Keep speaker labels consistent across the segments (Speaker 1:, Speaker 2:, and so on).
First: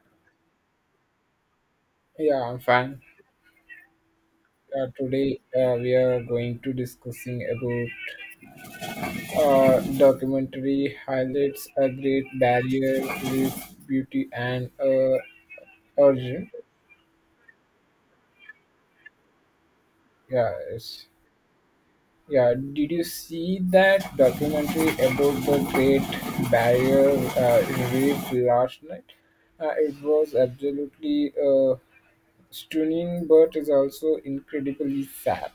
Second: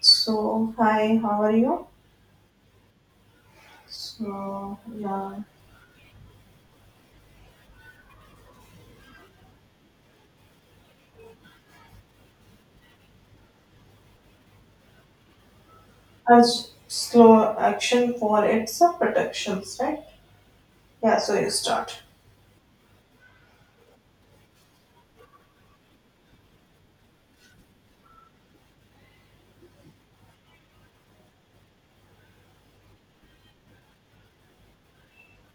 Speaker 1: So, hi, how are you?
Speaker 2: Yeah, I'm fine.
Speaker 1: So,
Speaker 2: Today
Speaker 1: yeah,
Speaker 2: we are going to discussing about documentary highlights a great barrier with beauty and origin.
Speaker 1: as slow action for its protections, right?
Speaker 2: Yeah, it's,
Speaker 1: Yeah, so you start.
Speaker 2: yeah. Did you see that documentary about the Great Barrier uh, Reef last night? It was absolutely stunning, but is also incredibly sad.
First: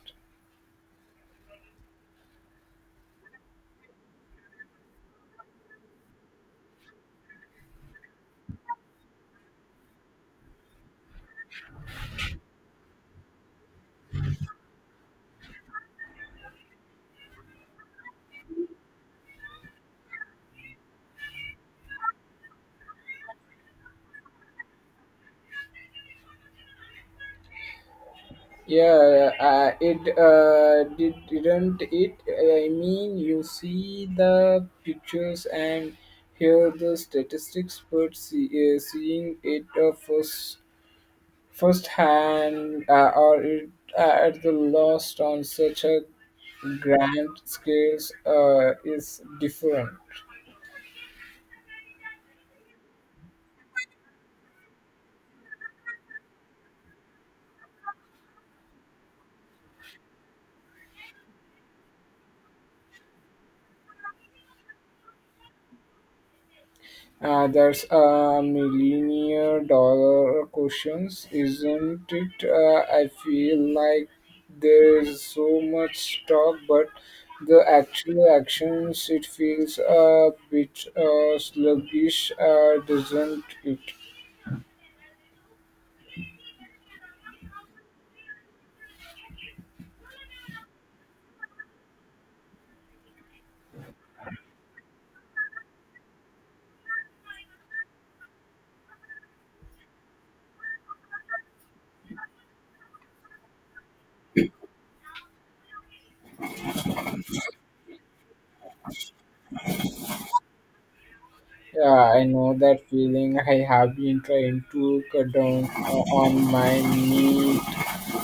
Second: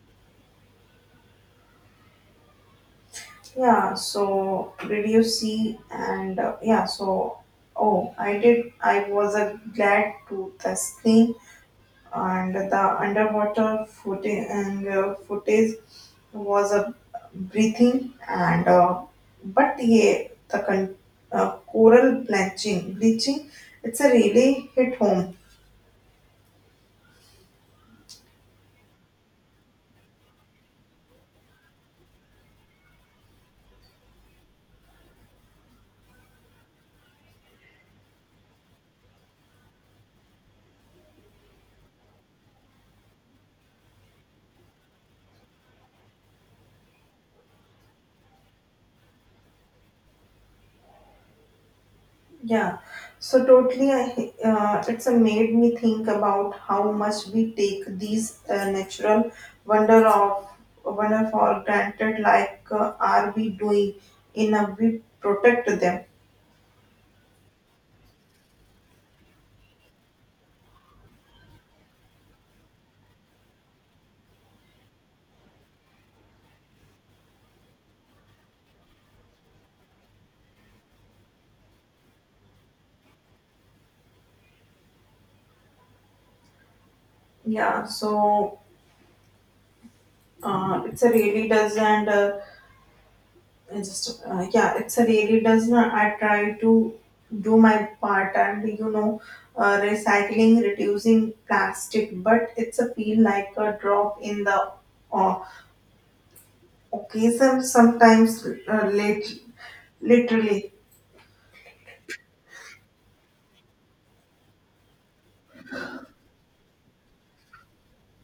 Speaker 1: Yeah, so did you see? And yeah, so oh, I did. I was glad to the screen and the underwater footage and footage was a breathing and but yeah, the coral blanching bleaching, it's a really hit home.
Speaker 2: Yeah, it didn't it? I mean, you see the pictures and hear the statistics, but seeing it first hand or it at the lost on such a grand scales is different.
Speaker 1: Yeah, so totally, it's a made me think about how much we take these natural wonder of wonder for granted, like are we doing enough we protect them?
Speaker 2: That's a millionaire dollar questions, isn't it? I feel like there's so much talk, but the actual actions, it feels a bit sluggish, doesn't it?
Speaker 1: Yeah, so it's a really does. And I just, yeah, it's a really does not, I try to do my part. And recycling, reducing plastic, but it's a feel like a drop in the uh, occasion sometimes, literally.
Speaker 2: Yeah, I know that feeling. I have been trying to cut down on my knee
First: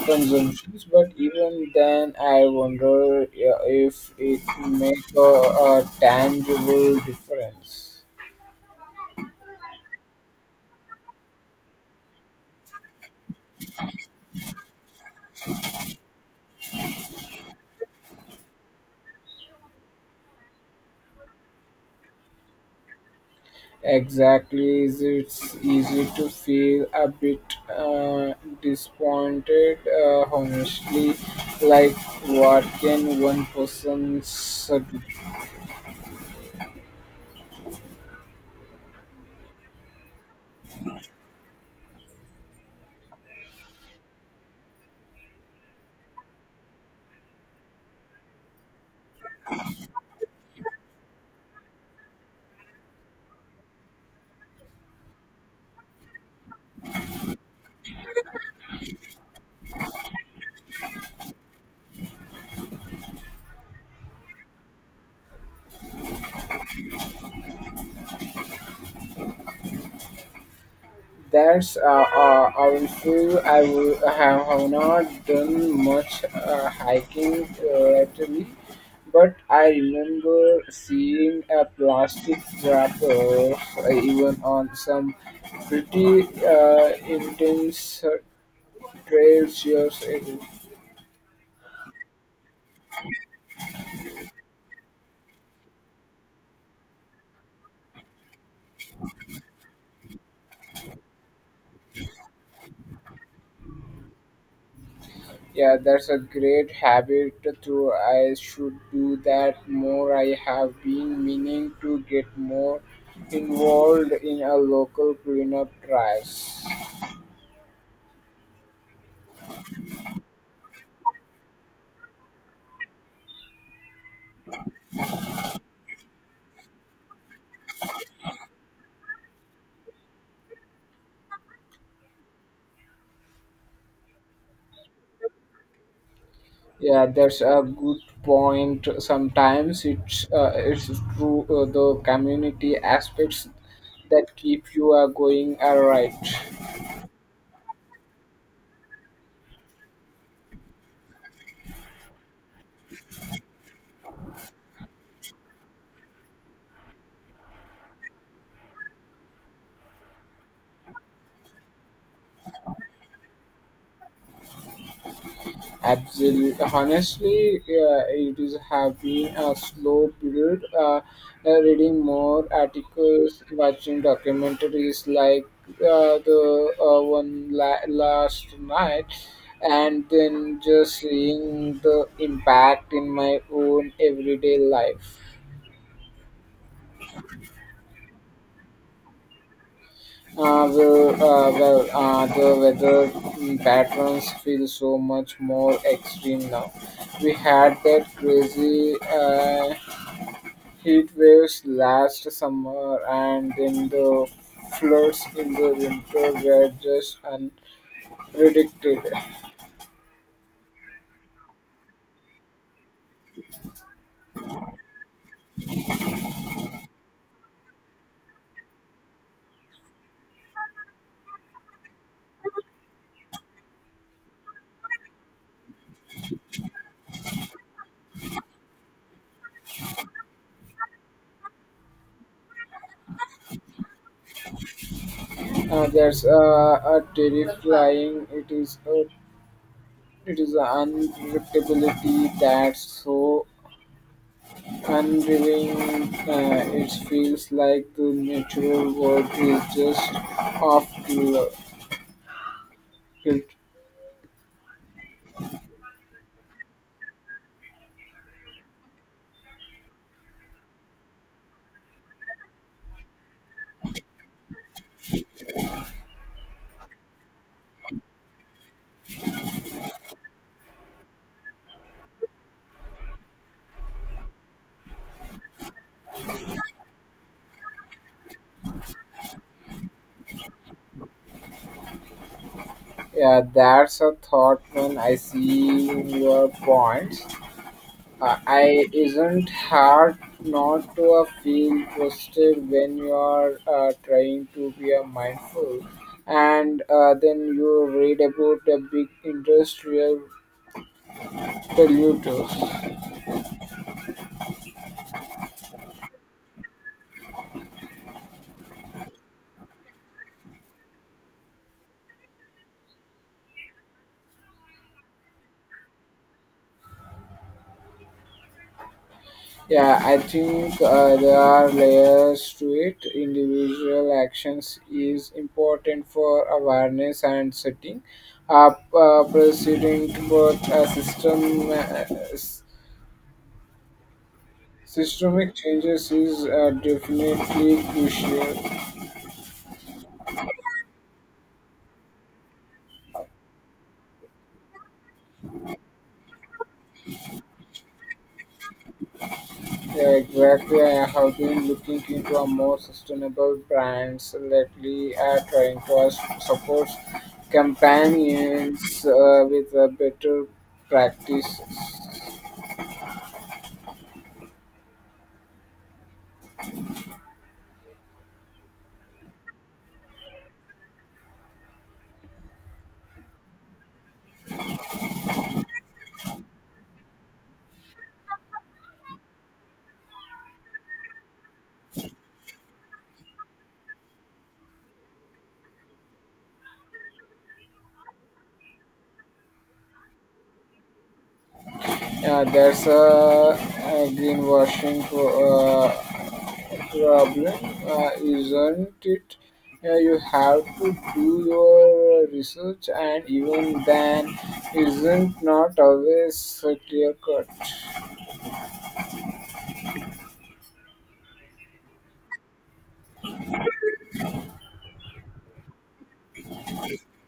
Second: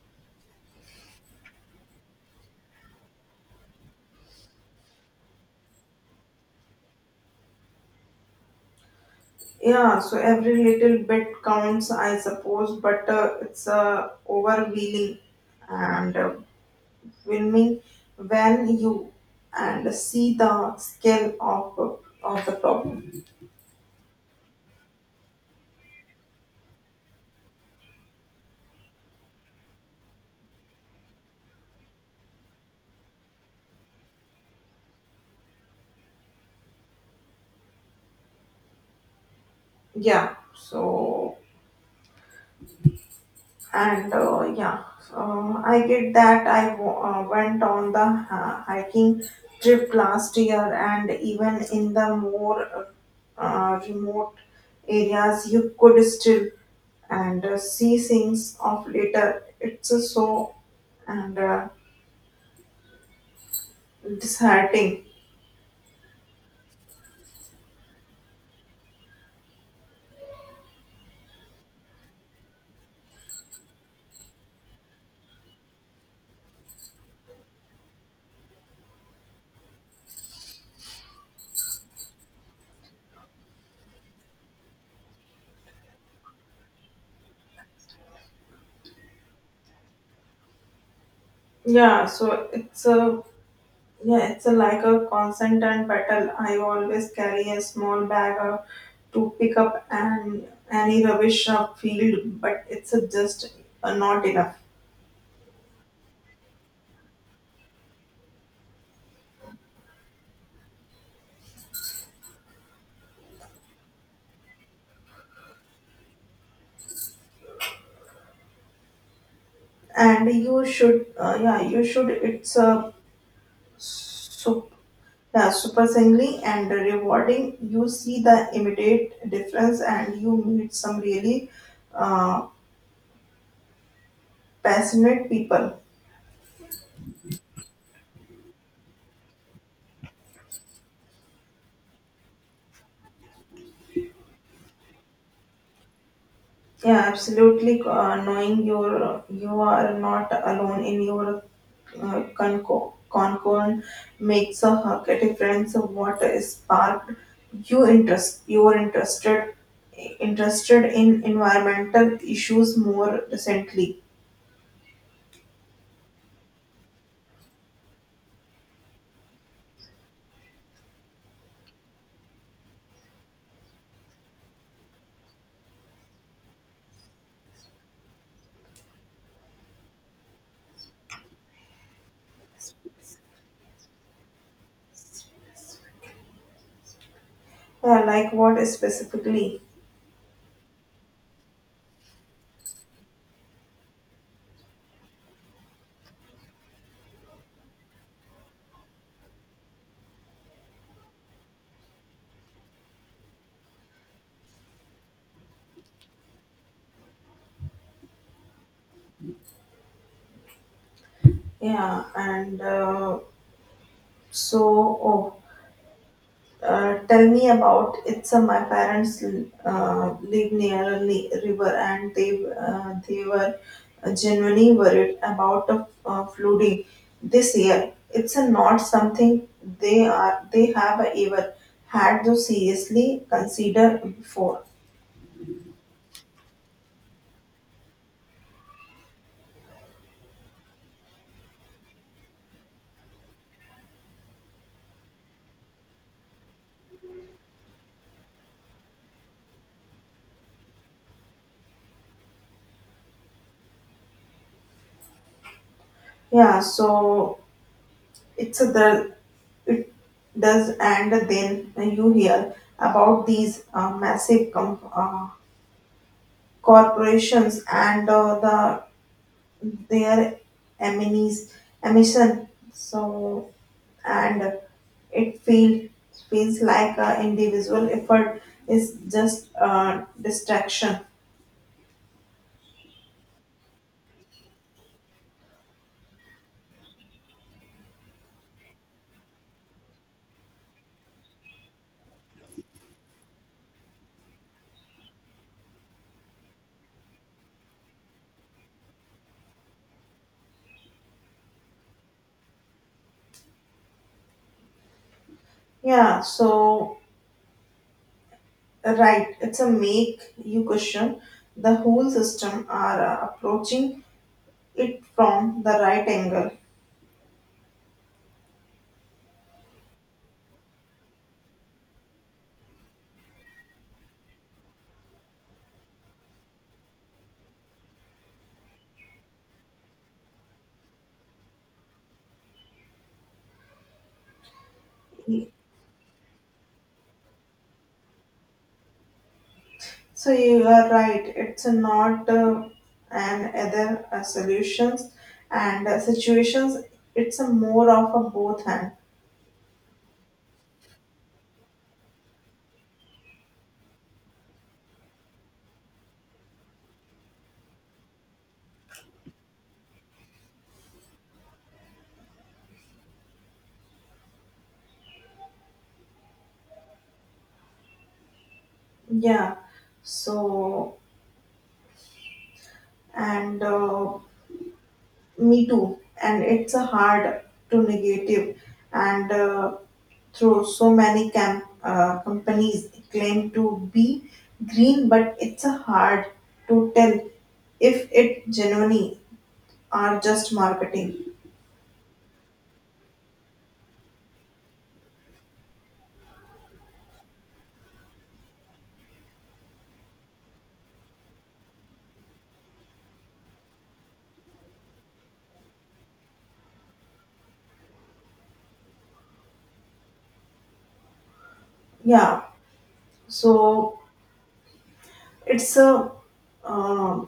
Speaker 2: consumptions, but even then, I wonder if it make a tangible difference.
Speaker 1: Yeah, so every little bit counts, I suppose, but it's overwhelming and filming when you and see the scale of the problem.
Speaker 2: Exactly, is it's easy to feel a bit uh, disappointed, honestly, like what can one person.
Speaker 1: Yeah, so and yeah, so I get that, I went on the hiking trip last year. And even in the more remote areas you could still and see things of later, it's a so and disheartening.
Speaker 2: That's awful. Have not done much hiking lately, but I remember seeing a plastic wrapper even on some pretty intense trails years ago.
Speaker 1: Yeah, so it's a, yeah, it's a, like a constant and battle, I always carry a small bag of to pick up an any rubbish up field, but it's a just not enough.
Speaker 2: Yeah, that's a great habit too. I should do that more. I have been meaning to get more involved in a local cleanup drives.
Speaker 1: And you should, yeah, you should. It's a sup- yeah, surprisingly and rewarding. You see the immediate difference, and you meet some really uh, passionate people.
Speaker 2: Yeah, that's a good point. Sometimes it's true the community aspects that keep you going. All right.
Speaker 1: Yeah, absolutely. Knowing you are not alone in your Concord makes a hug, a difference of what is sparked you are interested in environmental issues more recently.
Speaker 2: Absolutely. Honestly, it is have been a slow period. Reading more articles, watching documentaries like the last night, and then just seeing the impact in my own everyday life.
Speaker 1: Yeah, like what specifically?
Speaker 2: The weather patterns feel so much more extreme now. We had that crazy heat waves last summer and then the floods in the winter were just unpredicted.
Speaker 1: Yeah, and so oh, tell me about it's, my parents live near a river, and they were genuinely worried about the flooding this year. It's not something they have ever had to seriously consider before.
Speaker 2: That's a terrifying. It is an unpredictability that's so unrevealing. It feels like the natural world is just off kil- kilt.
Speaker 1: Yeah, so it's a the, it does, and then you hear about these massive corporations and the, they are emission, so, and it feels like a individual effort is just a distraction.
Speaker 2: Yeah, that's a thought when I see your points. I isn't hard not to feel twisted when you are trying to be mindful, and then you read about the big industrial polluters.
Speaker 1: Yeah, so right, it's a make you question the whole system, are approaching it from the right angle.
Speaker 2: Yeah, I think there are layers to it. Individual actions is important for awareness and setting up precedent, but a system. Systemic changes is definitely crucial.
Speaker 1: So, you are right, it's not an other solutions and situations, it's a more of a both hand.
Speaker 2: Yeah, exactly. I have been looking into a more sustainable brands lately. Support companions with a better practices.
Speaker 1: Yeah. So, and me too. And it's a hard to negative. And through so many companies claim to be green, but it's a hard to tell if it genuinely are just marketing.
Speaker 2: Yeah, a greenwashing problem, isn't it? You have to do your research, and even then, isn't not always clear cut.
Speaker 1: Yeah. So it's a uh,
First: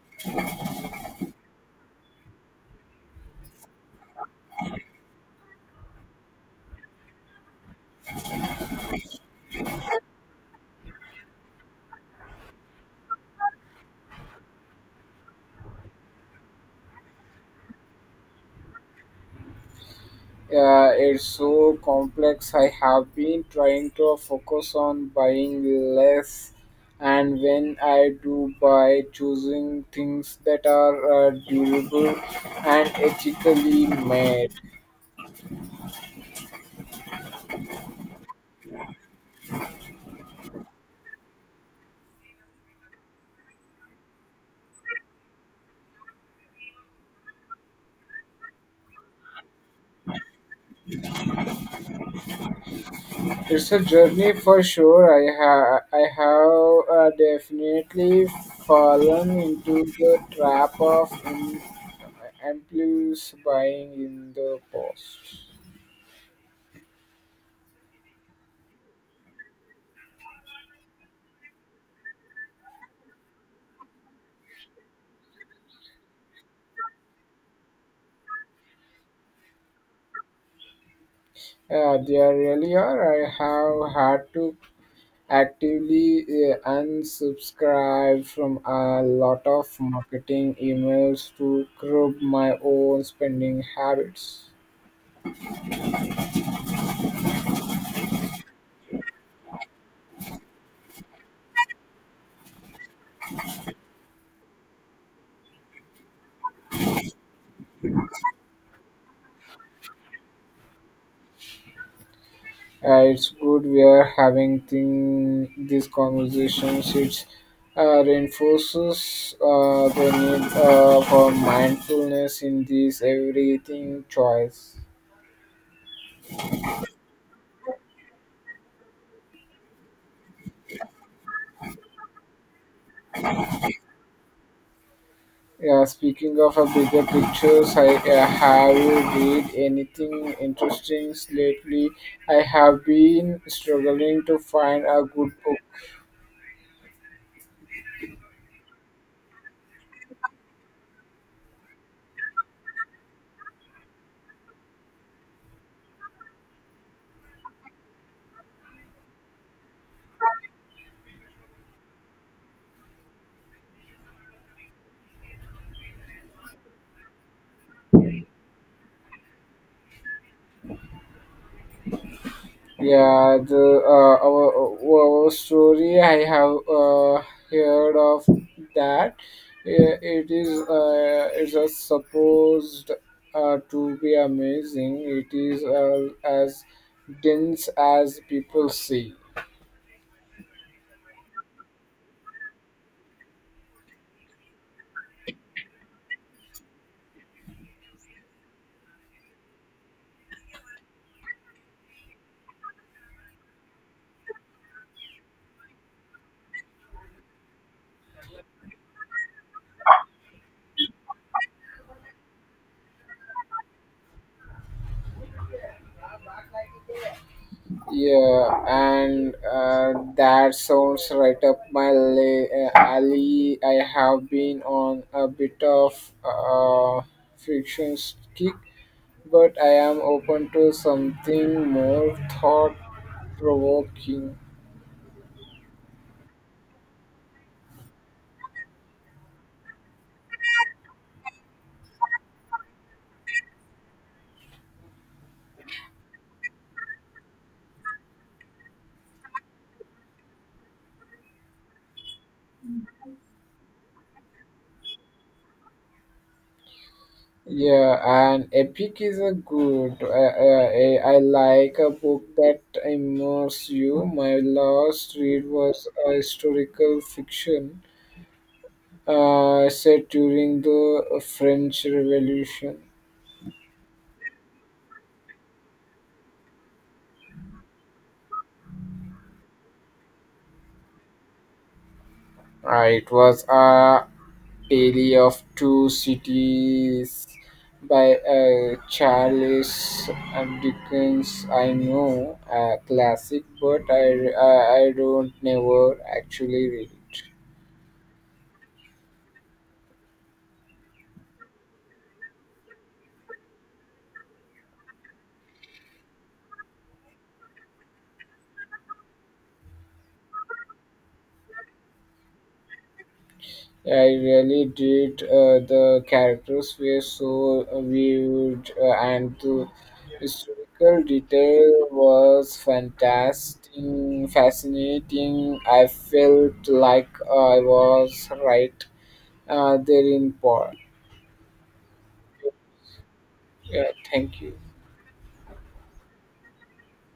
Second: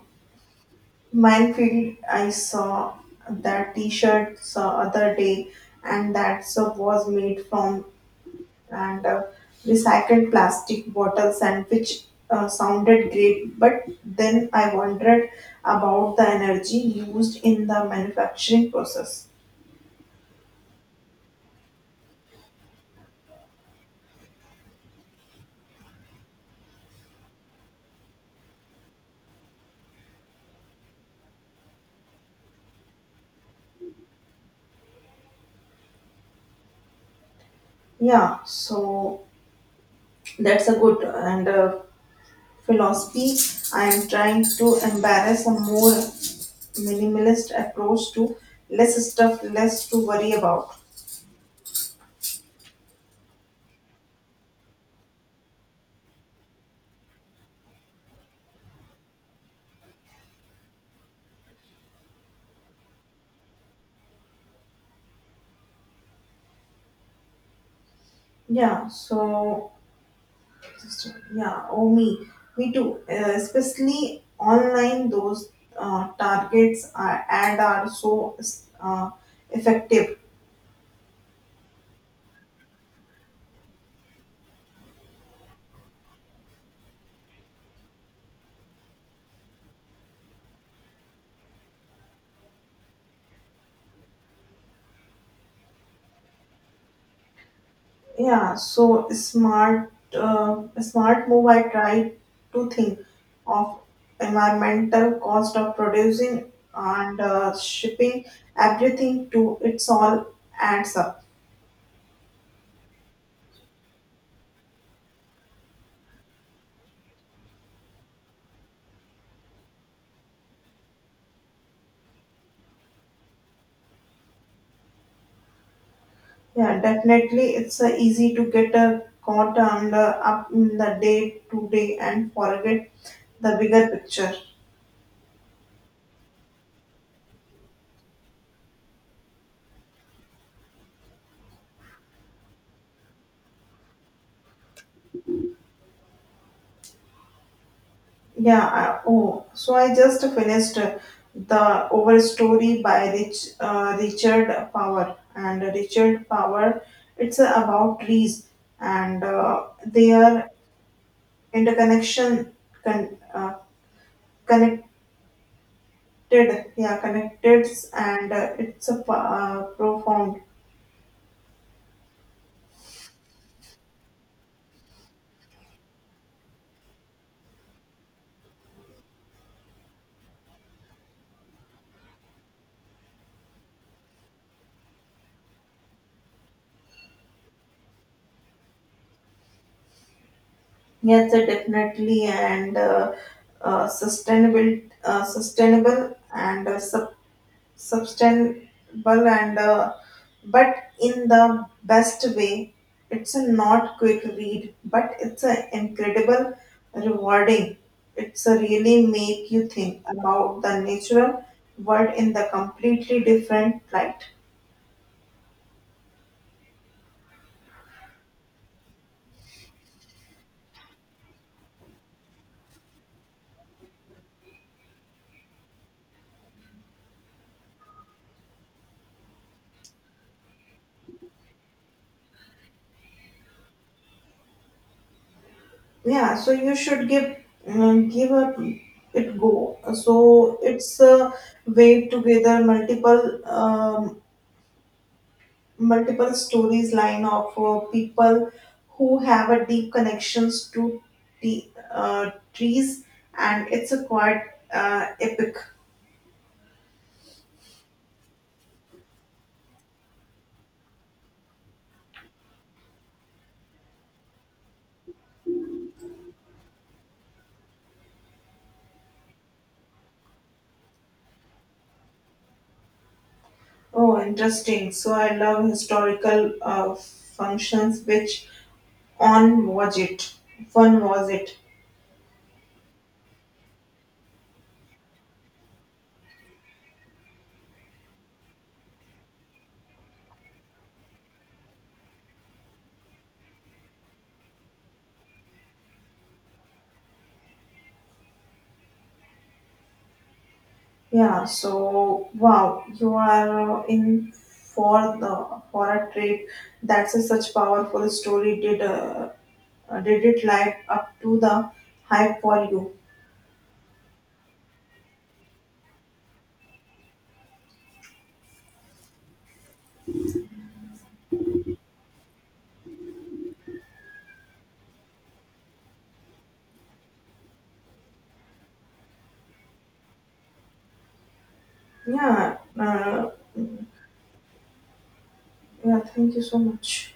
Speaker 1: minefield. I saw that T-shirt the other day, and that sub was made from and recycled plastic bottles, and which sounded great, but then I wondered about the energy used in the manufacturing process.
Speaker 2: It's so complex. I have been trying to focus on buying less, and when I do buy, choosing things that are durable and ethically made.
Speaker 1: Yeah, so that's a good and philosophy, I am trying to embrace a more minimalist approach to less stuff, less to worry about.
Speaker 2: It's a journey for sure. I have definitely fallen into the trap of impulse buying in the past.
Speaker 1: Yeah, so system. Yeah, oh me too. Especially online, those targets are ad are so uh, effective.
Speaker 2: There really are. I have had to actively unsubscribe from a lot of marketing emails to curb my own spending habits.
Speaker 1: Yeah, so smart, smart move. I try to think of environmental cost of producing and shipping everything to, it's all adds up.
Speaker 2: It's good we are these conversations. It reinforces the need for mindfulness in this everything choice.
Speaker 1: Yeah, definitely, it's easy to get a caught under up in the day to day and forget the bigger picture.
Speaker 2: Yeah, speaking of a bigger pictures, I have you read anything interesting lately? I have been struggling to find a good book.
Speaker 1: Yeah. I, oh, so I just finished the Overstory by Richard Power. It's about trees and their interconnection, con- uh, connected. Yeah, connected, and it's a profound.
Speaker 2: Yeah, the our story I have heard of that. Yeah, it is it is supposed to be amazing. It is as dense as people say.
Speaker 1: Yes, definitely, and uh, sustainable, uh, sustainable, and uh, sub- sustainable, and but in the best way. It's a not quick read, but it's an incredible rewarding. It's a really make you think about the natural world in the completely different light.
Speaker 2: Yeah, and that sounds right up my alley. I have been on a bit of uh, friction kick, but I am open to something more thought provoking.
Speaker 1: Yeah, so you should give give up it go. So it's a way together multiple stories line of people who have a deep connections to the trees, and it's a quite epic.
Speaker 2: Yeah, and epic is a good. I like a book that immerses you. My last read was a historical fiction set during the French Revolution.
Speaker 1: Oh, interesting, so I love historical functions, which on was it, fun was it?
Speaker 2: It was Daily of Two Cities by Charles Dickens. I know a classic, but I don't never actually read it.
Speaker 1: Yeah, so wow, you are in for the for a trip. That's a such powerful story, did it live up to the hype for you?
Speaker 2: Yeah, I really did. The characters were so vivid, and the historical detail was fantastic, fascinating. I felt like I was right there in Paul.
Speaker 1: Yeah,
Speaker 2: Yeah, thank you.
Speaker 1: yeah, thank you so much.